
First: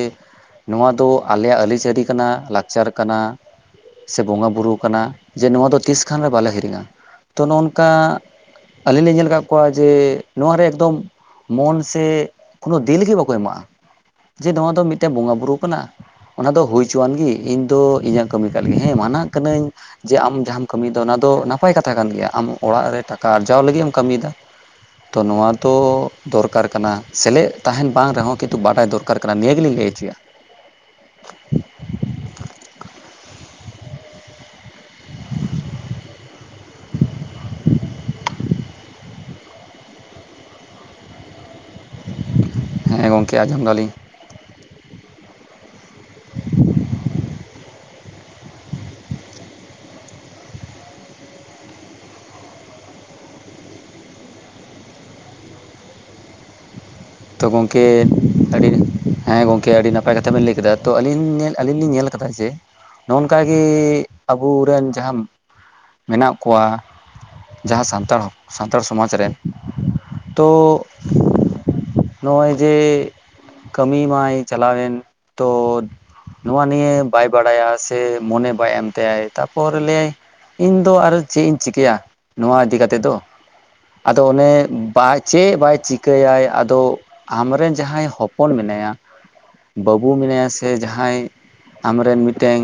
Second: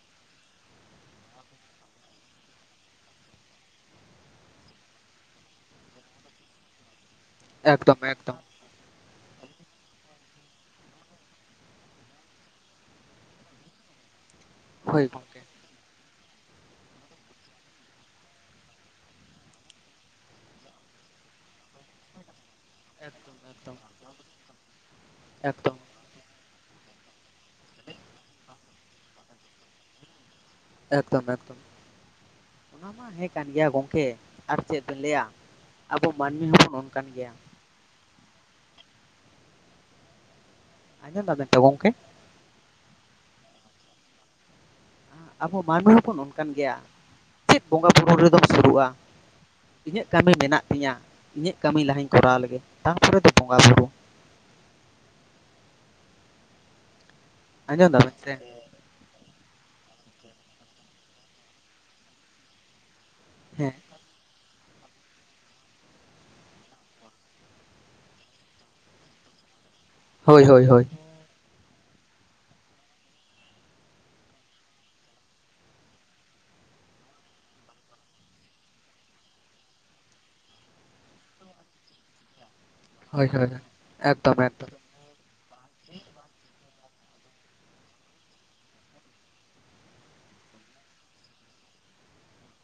ᱱᱚᱣᱟ ᱫᱚ ᱟᱞᱮᱭᱟᱜ ᱟᱹᱞᱤ-ᱪᱟᱹᱨᱤ ᱠᱟᱱᱟ, ᱞᱟᱠᱪᱟᱨ ᱠᱟᱱᱟ ᱥᱮ ᱵᱚᱸᱜᱟ-ᱵᱩᱨᱩ ᱠᱟᱱᱟ᱾ ᱡᱮ ᱱᱚᱣᱟ ᱫᱚ ᱛᱤᱥ ᱠᱷᱟᱱ ᱨᱮ ᱵᱟᱞᱮ ᱦᱤᱨᱤᱧᱟ ᱛᱚ ᱱᱚᱱᱠᱟ᱾ ᱮᱠᱫᱚᱢ ᱮᱠᱫᱚᱢ ᱟᱹᱞᱤᱧ ᱞᱤᱸ ᱧᱮᱞ ᱠᱟᱜ ᱠᱚᱣᱟ ᱡᱮ ᱱᱚᱣᱟᱨᱮ ᱮᱠᱫᱚᱢ ᱢᱚᱱ ᱥᱮ ᱠᱳᱱᱳ ᱫᱤᱞᱜᱮ ᱵᱟᱠᱚ ᱮᱢᱟᱜᱼᱟ, ᱡᱮ ᱱᱚᱣᱟ ᱫᱚ ᱦᱳᱭ ᱢᱤᱴᱮᱜ ᱜᱚᱝᱠᱮ ᱵᱚᱸᱜᱟ-ᱵᱩᱨᱩ ᱠᱟᱱᱟ! ᱚᱱᱟ ᱫᱚ ᱦᱩᱭ ᱪᱚᱣᱟᱱ ᱜᱮ ᱤᱧ ᱫᱚ ᱤᱧᱟᱹᱜ ᱠᱟᱢᱤ ᱠᱟᱜ ᱞᱤᱜᱤ ᱦᱮᱸ ᱢᱟᱱᱟᱜ ᱠᱟᱹᱱᱟᱹᱧ ᱡᱮ ᱟᱢ ᱡᱟᱦᱟᱢ ᱠᱟᱢᱤᱭᱫᱟ ᱚᱱᱟ ᱫᱚ ᱱᱟᱯᱟᱭ ᱠᱟᱛᱷᱟ ᱠᱟᱱ ᱜᱮᱭᱟ ᱟᱢ ᱚᱲᱟᱜ ᱨᱮ ᱴᱟᱠᱟ ᱮᱠᱫᱚᱢ ᱟᱨᱡᱟᱣ ᱮᱠᱫᱚᱢ ᱞᱟᱜᱤᱜ ᱮᱢ ᱠᱟᱢᱤᱭᱫᱟ ᱛᱚ ᱱᱚᱣᱟ ᱮᱠᱫᱚᱢ ᱫᱚ ᱫᱚᱨᱠᱟᱨ ᱠᱟᱱᱟ, ᱥᱮᱞᱮᱜ ᱛᱟᱦᱮᱱ ᱵᱟᱝ ᱨᱮᱦᱚᱸ ᱠᱤᱛᱩ ᱵᱟᱰᱟᱭ ᱫᱚᱨᱠᱟᱨ ᱠᱟᱱᱟ, ᱱᱤᱭᱟᱹ ᱜᱮᱞᱤᱧ ᱞᱟᱹᱭ ᱪᱚᱭᱟ᱾ ᱮᱠᱫᱚᱢ, ᱮᱠᱫᱚᱢ᱾ ᱚᱱᱟ ᱢᱟ ᱦᱮ ᱠᱟᱱ ᱜᱮᱭᱟ ᱜᱚᱝᱠᱮ ᱟᱨ ᱪᱮᱜ ᱵᱮᱱ ᱞᱟᱹᱭᱟ! ᱟᱵᱚ ᱢᱟᱱᱢᱤ ᱦᱚᱵᱚᱱ ᱚᱱᱠᱟᱱ ᱜᱮᱭᱟ᱾ ᱟᱸᱡᱚᱢ ᱫᱟᱵᱮᱱ ᱛᱚ ᱜᱚᱝᱠᱮ? ᱦᱮᱸ ᱜᱚᱝᱠᱮ, ᱟᱡᱚᱢ ᱫᱟᱞᱤᱧ᱾ ᱟᱵᱚ ᱢᱟᱱᱢᱤ ᱦᱚᱵᱚᱱ ᱚᱱᱠᱟᱱ ᱜᱮᱭᱟ ᱪᱮᱫ ᱵᱚᱸᱜᱟ-ᱵᱩᱨᱩ ᱨᱮᱫᱚᱢ ᱥᱩᱨᱩᱜᱼᱟ? ᱤᱧᱟᱹᱜ ᱠᱟᱹᱢᱤ ᱢᱮᱱᱟᱜ ᱛᱤᱧᱟᱹ ᱤᱧᱟᱹᱜ ᱠᱟᱹᱢᱤ ᱞᱟᱦᱟᱧ ᱠᱚᱨᱟᱣ ᱞᱮᱜᱮ ᱛᱟᱨᱯᱚᱨᱮ ᱫᱚ ᱵᱚᱸᱜᱟ ᱵᱩᱨᱩ, ᱛᱚ ᱜᱚᱢᱠᱮ ᱟᱸᱡᱚᱢ ᱫᱟᱵᱮᱱ ᱥᱮ ᱟᱹᱰᱤ ᱦᱮᱸ ᱜᱚᱝᱠᱮ ᱟᱹᱰᱤ ᱱᱟᱯᱟᱭ ᱠᱟᱛᱷᱟ ᱵᱮᱱ ᱞᱟᱹᱭ ᱠᱮᱫᱟ ᱛᱚ ᱟᱹᱞᱤᱧ ᱧᱮᱞ ᱟᱞᱤᱧ ᱞᱤᱧ ᱧᱮᱞ ᱟᱠᱟᱫᱟ ᱡᱮ ᱱᱚᱝᱠᱟᱜᱤ ᱦᱮᱸ ᱟᱵᱚᱨᱮᱱ ᱡᱟᱦᱟᱸ ᱢᱮᱱᱟᱜ ᱠᱚᱣᱟ ᱡᱟᱦᱟᱸ ᱥᱟᱱᱛᱟᱲ ᱥᱟᱱᱛᱟᱲ ᱥᱚᱢᱟᱡᱽ ᱨᱮᱱ ᱦᱳᱭ ᱦᱳᱭ ᱦᱳᱭ᱾ ᱱᱚᱜ-ᱚᱭ ᱡᱮ ᱠᱟᱹᱢᱤ ᱢᱟᱭ ᱪᱟᱞᱟᱣᱮᱱ ᱛᱚ ᱱᱚᱣᱟ ᱱᱤᱭᱮ ᱵᱟᱭ ᱵᱟᱲᱟᱭᱟ ᱥᱮ ᱢᱚᱱᱮ ᱵᱟᱭ ᱮᱢ ᱛᱟᱭᱟᱭ ᱛᱟᱯᱚᱨ ᱞᱟᱹᱭᱟᱭ ᱤᱧ ᱫᱚ ᱟᱨᱚ ᱪᱮᱫ ᱤᱧ ᱪᱤᱠᱟᱹᱭᱟ ᱱᱚᱣᱟ ᱤᱫᱤ ᱠᱟᱛᱮ ᱠᱟᱛᱮ ᱫᱚ ᱦᱳᱭ ᱦᱳᱭ ᱟᱫᱚ ᱮᱠᱫᱚᱢ ᱚᱱᱮ ᱮᱠᱫᱚᱢ ᱪᱮᱫ ᱵᱟᱭ ᱪᱤᱠᱟᱹᱭᱟᱭ ᱛᱚ ᱟᱢᱨᱮᱱ ᱡᱟᱦᱟᱸᱭ ᱦᱚᱯᱚᱱ ᱢᱮᱱᱟᱭᱟ ᱵᱟᱹᱵᱩ ᱢᱮᱱᱟᱭᱟ ᱥᱮ ᱡᱟᱦᱟᱸᱭ ᱟᱢ ᱨᱮᱱ ᱢᱤᱫᱴᱮᱱ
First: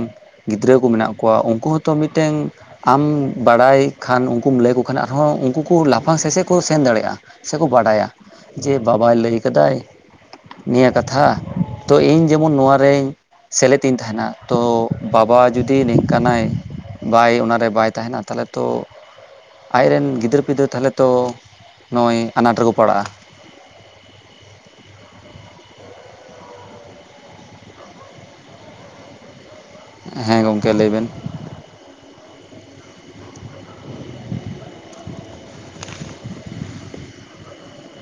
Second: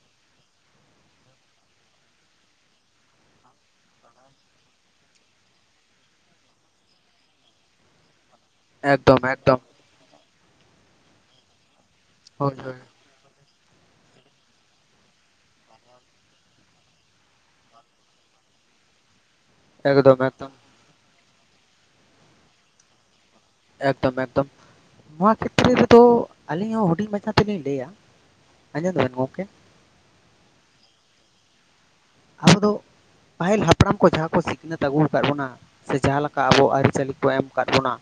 ᱜᱤᱫᱽᱨᱟᱹᱠᱩ ᱢᱮᱱᱟᱜ ᱠᱚᱣᱟ ᱩᱱᱠᱩ ᱦᱚᱸᱛᱚ ᱢᱤᱫᱴᱮᱱ ᱟᱢ ᱵᱟᱲᱟᱭ ᱠᱷᱟᱱ ᱩᱱᱠᱩᱢ ᱞᱟᱹᱭ ᱟᱠᱚ ᱠᱷᱟᱱ ᱟᱨᱦᱚᱸ ᱩᱱᱠᱩ ᱠᱚ ᱞᱟᱯᱷᱟᱝ ᱥᱮᱫ ᱠᱚ ᱥᱮᱱ ᱫᱟᱲᱮᱭᱟᱜ-ᱟ᱾ ᱥᱮᱠᱚ ᱵᱟᱰᱟᱭᱟ, ᱡᱮ ᱵᱟᱵᱟᱭ ᱮᱠᱫᱚᱢ ᱞᱟᱹᱭ ᱮᱠᱫᱚᱢ ᱟᱠᱟᱫᱟᱭ ᱱᱤᱭᱟᱹ ᱠᱟᱛᱷᱟ ᱛᱚ ᱤᱧ ᱡᱮᱢᱚᱱ ᱦᱳᱭ ᱱᱚᱣᱟ ᱦᱳᱭ ᱨᱮᱧ ᱥᱮᱞᱮᱫ ᱤᱧ ᱛᱟᱦᱮᱱᱟ ᱛᱚ ᱵᱟᱵᱟ ᱡᱩᱫᱤ ᱱᱤᱝᱠᱟᱱᱟᱭ ᱵᱟᱭ ᱚᱱᱟᱨᱮ ᱵᱟᱭ ᱛᱟᱦᱮᱱᱟ ᱛᱟᱦᱚᱞᱮ ᱛᱚ ᱟᱡᱨᱮᱱ ᱮᱠᱫᱚᱢ ᱜᱤᱫᱟᱹᱨ ᱮᱠᱫᱚᱢ ᱯᱤᱫᱟᱹᱨ ᱛᱟᱦᱚᱞᱮ ᱛᱚ ᱱᱚᱜ-ᱚᱭ ᱟᱱᱟᱴ ᱨᱮᱠᱚ ᱯᱟᱲᱟᱜ-ᱟ ᱾ ᱮᱠᱫᱚᱢ ᱮᱠᱫᱚᱢ ᱱᱚᱣᱟ ᱠᱷᱮᱛᱨᱚ ᱨᱮᱫᱚ ᱟᱹᱞᱤᱧ ᱦᱚᱸ ᱦᱩᱰᱤᱧ ᱢᱟᱪᱷᱟ ᱛᱮᱞᱤᱧ ᱞᱟᱹᱭᱟ ᱾ ᱟᱡᱚᱢ ᱫᱟᱵᱤᱱ ᱜᱚᱢᱠᱮ ᱦᱮᱸ ᱜᱚᱢᱠᱮ ᱞᱟᱹᱭ ᱵᱮᱱ, ᱟᱵᱚ ᱫᱚ ᱯᱟᱹᱦᱤᱞ ᱦᱟᱯᱲᱟᱢ ᱠᱚ ᱡᱟᱦᱟᱸ ᱠᱚ ᱥᱤᱠᱷᱱᱟᱹᱛ ᱟᱹᱜᱩ ᱟᱠᱟᱫ ᱵᱚᱱᱟ ᱥᱮ ᱡᱟᱦᱟᱸᱮ ᱞᱮᱠᱟ ᱟᱵᱚᱣᱟᱜ ᱟᱹᱨᱤᱪᱟᱹᱞᱤ, ᱠᱚ ᱮᱢ ᱟᱠᱟᱫ ᱵᱚᱱᱟ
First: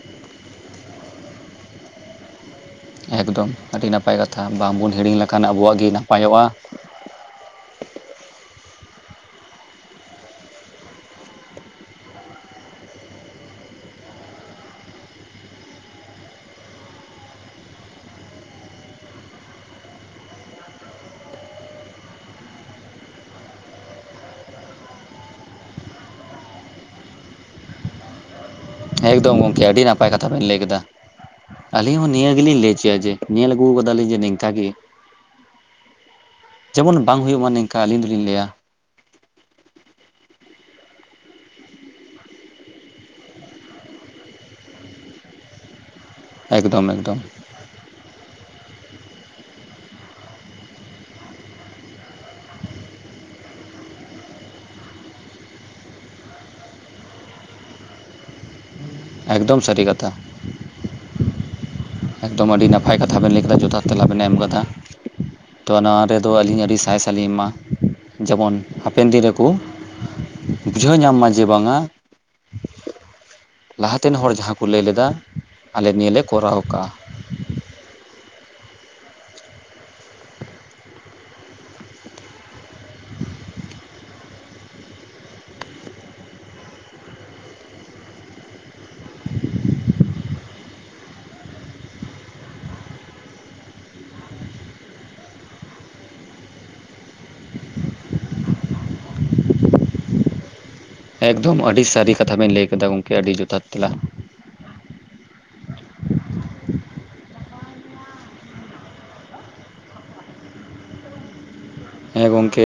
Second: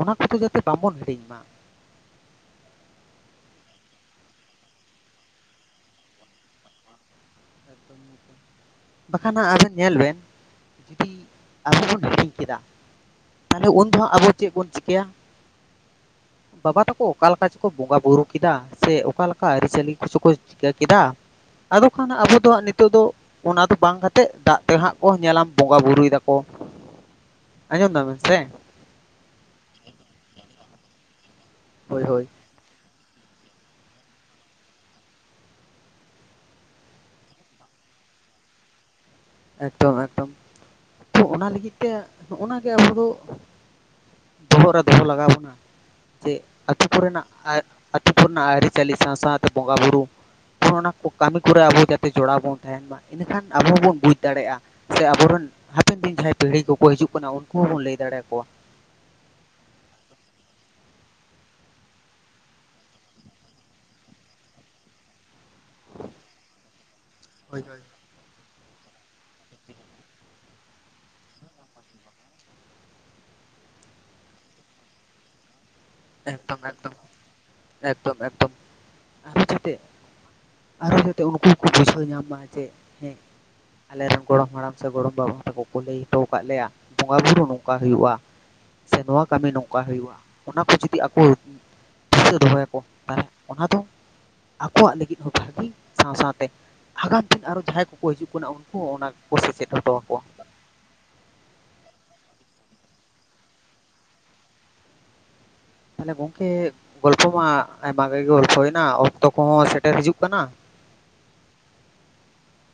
ᱚᱱᱟ ᱠᱚᱫᱚ ᱡᱟᱛᱮ ᱵᱟᱵᱚᱱ ᱦᱤᱲᱤᱧ ᱢᱟ ᱾ ᱮᱠᱫᱚᱢ ᱟᱹᱰᱤ ᱱᱟᱯᱟᱭ ᱠᱟᱛᱷᱟ ᱵᱟᱝᱵᱚᱱ ᱦᱤᱲᱤᱧ ᱞᱮᱠᱷᱟᱱ ᱟᱵᱚᱣᱟᱜ ᱜᱮ ᱱᱟᱯᱟᱭᱚᱜ-ᱟ ᱾ ᱵᱟᱠᱷᱟᱱ ᱟᱵᱮᱱ ᱧᱮᱞ ᱵᱮᱱ ᱡᱩᱫᱤ ᱟᱵᱚ ᱵᱚᱱ ᱦᱤᱲᱤᱧ ᱠᱮᱫᱟ ᱾ ᱛᱟᱦᱞᱮ ᱩᱱ ᱡᱚᱦᱚ ᱟᱵᱚ ᱪᱮᱫ ᱵᱚᱱ ᱪᱤᱠᱟᱹᱭᱟ? ᱵᱟᱵᱟ ᱛᱟᱠᱚ ᱚᱠᱟ ᱞᱮᱠᱟ ᱪᱚᱠᱚ ᱵᱚᱸᱜᱟ ᱵᱩᱨᱩ ᱠᱮᱫᱟ ᱥᱮ ᱚᱠᱟ ᱞᱮᱠᱟ ᱟᱹᱨᱤᱪᱟᱹᱞᱤ ᱠᱚᱪᱚ ᱠᱚ ᱪᱤᱠᱟᱹ ᱠᱮᱫᱟ ᱾ ᱟᱫᱚ ᱠᱷᱟᱱ ᱟᱵᱚ ᱫᱚ ᱦᱟᱸᱜ ᱱᱤᱛᱚᱜ ᱫᱚ ᱚᱱᱟ ᱫᱚ ᱵᱟᱝ ᱠᱟᱛᱮᱫ ᱫᱟᱜ ᱛᱮᱦᱟᱸᱜ ᱠᱚ ᱧᱮᱞᱟ ᱵᱚᱸᱜᱟ ᱵᱩᱨᱩᱭ ᱫᱟᱱ ᱠᱚ, ᱟᱧᱚᱢ ᱫᱟᱢ ᱵᱤᱱ ᱥᱮ ᱮᱠᱫᱚᱢ ᱜᱚᱝᱠᱮ ᱟᱹᱰᱤ ᱱᱟᱯᱟᱭ ᱠᱟᱛᱷᱟ ᱵᱮᱱ ᱞᱟᱹᱭ ᱠᱮᱫᱟ ᱟᱹᱞᱤᱧ ᱦᱳᱭ ᱦᱚᱸ ᱦᱳᱭ ᱱᱤᱭᱟᱹ ᱜᱮᱞᱤᱧ ᱞᱟᱹᱭ ᱦᱚᱪᱚᱭᱟ ᱡᱮ ᱧᱮᱞ ᱟᱹᱜᱩ ᱟᱠᱟᱫᱟ ᱞᱤᱧ ᱡᱮ ᱱᱚᱝᱠᱟ ᱜᱮ, ᱡᱮᱢᱚᱱ ᱵᱟᱝ ᱦᱩᱭᱩᱜ ᱢᱟ ᱱᱤᱝᱠᱟ ᱟᱹᱞᱤᱧ ᱫᱚᱞᱤᱧ ᱞᱟᱹᱭᱟ ᱾ ᱮᱠᱫᱚᱢ ᱮᱠᱫᱚᱢ ᱛᱚ ᱚᱱᱟ ᱞᱟᱹᱜᱤᱫ ᱛᱮ ᱱᱚᱜ-ᱱᱟ ᱱᱚᱜᱱᱟ ᱜᱮ ᱟᱵᱚ ᱫᱚ ᱵᱚᱦᱚᱜ ᱨᱮ ᱫᱚᱦᱚ ᱞᱟᱜᱟᱣ ᱵᱚᱱᱟ ᱡᱮ ᱟᱛᱩ ᱮᱠᱫᱚᱢ ᱮᱠᱫᱚᱢ ᱠᱚᱨᱮᱱᱟᱜ ᱟᱹᱛᱩ ᱠᱚᱨᱮ ᱱᱟ ᱟᱹᱨᱤᱪᱟᱹᱞᱤ ᱥᱟᱶ ᱥᱟᱶᱛᱮ ᱵᱚᱸᱜᱟ ᱵᱩᱨᱩ ᱚᱱᱟ ᱠᱚ ᱠᱟᱹᱢᱤ ᱠᱚᱨᱮ ᱟᱵᱚ ᱡᱟᱛᱮ ᱡᱚᱲᱟᱣ ᱵᱚᱱ ᱛᱟᱦᱮᱱ ᱢᱟ ᱤᱱᱟᱹᱠᱷᱟᱱ ᱟᱵᱚ ᱵᱚᱱ ᱵᱩᱡ ᱫᱟᱲᱮᱭᱟᱜ-ᱟ ᱥᱮ ᱟᱵᱚᱨᱮᱱ ᱦᱟᱯᱮᱱ ᱫᱤᱱ ᱡᱟᱦᱟᱸᱭ ᱯᱤᱲᱦᱤ ᱠᱚᱠᱚ ᱦᱤᱡᱩᱜ ᱠᱟᱱᱟ ᱩᱱᱠᱩ ᱦᱚᱸᱵᱚᱱ ᱞᱟᱹᱭ ᱫᱟᱲᱮ ᱟᱠᱚᱣᱟ ᱾ ᱮᱠᱫᱚᱢ ᱥᱟᱹᱨᱤ ᱠᱟᱛᱷᱟ, ᱮᱠᱫᱚᱢ ᱟᱹᱰᱤ ᱱᱟᱯᱟᱭ ᱠᱟᱛᱷᱟ ᱵᱮᱱ ᱞᱟᱹᱭ ᱠᱮᱫᱟ ᱡᱚᱛᱷᱟᱛ ᱛᱮᱞᱟ ᱵᱮᱱ ᱮᱢ ᱠᱟᱫᱟ ᱾ ᱛᱚ ᱱᱚᱣᱟ ᱨᱮᱫᱚ ᱟᱹᱞᱤᱧ ᱟᱹᱰᱤ ᱥᱟᱭ ᱥᱟᱭ ᱞᱤᱧ ᱮᱢᱟ ᱾ ᱡᱮᱢᱚᱱ ᱦᱟᱯᱮᱱ ᱫᱤᱱ ᱨᱮᱠᱚ ᱵᱩᱡᱷᱟᱹᱣ ᱧᱟᱢ ᱢᱟ ᱡᱮ ᱵᱟᱝ-ᱟ ᱞᱟᱦᱟᱛᱮᱱ ᱦᱚᱲ ᱡᱟᱦᱟᱸ ᱠᱚ ᱞᱟᱹᱭ ᱞᱮᱫᱟ ᱾ ᱮᱠᱫᱚᱢ ᱮᱠᱫᱚᱢ ᱮᱠᱫᱚᱢ ᱮᱠᱫᱚᱢ <inaudible> ᱟᱨᱚ ᱡᱟᱛᱮ ᱩᱱᱠᱩ ᱠᱚ ᱵᱩᱡᱷᱟᱹᱣ ᱧᱟᱢ ᱢᱟ ᱡᱮ ᱦᱮᱸ ᱟᱞᱮᱨᱮᱱ ᱜᱚᱲᱚᱢ ᱦᱟᱲᱟᱢ ᱥᱮ ᱜᱚᱲᱚᱢ ᱵᱟᱵᱟ ᱛᱟᱠᱚ ᱠᱚ ᱞᱟᱹᱭ ᱦᱚᱴᱚᱣ ᱟᱠᱟᱫ ᱞᱮᱭᱟ᱾ ᱵᱚᱸᱜᱟ ᱵᱩᱨᱩ ᱱᱚᱝᱠᱟ ᱦᱩᱭᱩᱜᱼᱟ᱾ ᱥᱮ ᱱᱚᱣᱟ ᱠᱟᱹᱢᱤ ᱱᱚᱝᱠᱟ ᱦᱩᱭᱩᱜᱼᱟ ᱚᱱᱟ ᱠᱚ ᱡᱩ ᱛᱤ ᱟᱠᱚ ᱫᱤᱥᱟᱹ ᱫᱚᱦᱚᱭᱟᱠᱚ ᱛᱟᱦᱚᱞᱮ ᱚᱱᱟ ᱫᱚ ᱟᱠᱚᱣᱟᱜ ᱞᱟᱹᱜᱤᱫ ᱦᱚᱸ ᱵᱷᱟᱹᱜᱤ ᱥᱟᱶ ᱥᱟᱶᱛᱮ ᱦᱟᱜᱟᱢ ᱫᱤᱱ ᱟᱨᱚ ᱡᱟᱦᱟᱸᱭ ᱠᱚᱠᱚ ᱦᱤᱡᱩᱜ ᱠᱟᱱᱟ ᱩᱱᱠᱩ ᱦᱚᱸ ᱚᱱᱟ ᱠᱚᱠᱚ ᱥᱮᱪᱮᱫ ᱦᱚᱴᱚ ᱟᱠᱚᱣᱟ᱾ ᱮᱠᱫᱚᱢ ᱟᱹᱰᱤ ᱥᱟᱹᱨᱤ ᱠᱟᱛᱷᱟ ᱵᱮᱱ ᱞᱟᱹᱭ ᱠᱮᱫᱟ ᱜᱚᱢᱠᱮ ᱟᱹᱰᱤ ᱡᱚᱛᱷᱟᱛ ᱛᱮᱞᱟ᱾ ᱛᱟᱦᱚᱞᱮ ᱜᱚᱝᱠᱮ ᱜᱚᱞᱯᱷᱚ ᱢᱟ ᱟᱭᱢᱟ ᱜᱮ ᱜᱚᱞᱯᱷᱚ ᱦᱩᱭᱮᱱᱟ ᱚᱠᱛᱚ ᱠᱚᱦᱚᱸ ᱥᱮᱴᱮᱨ ᱦᱤᱡᱩᱜ ᱠᱟᱱᱟ᱾ ᱦᱮᱸ ᱜᱚᱢᱠᱮ᱾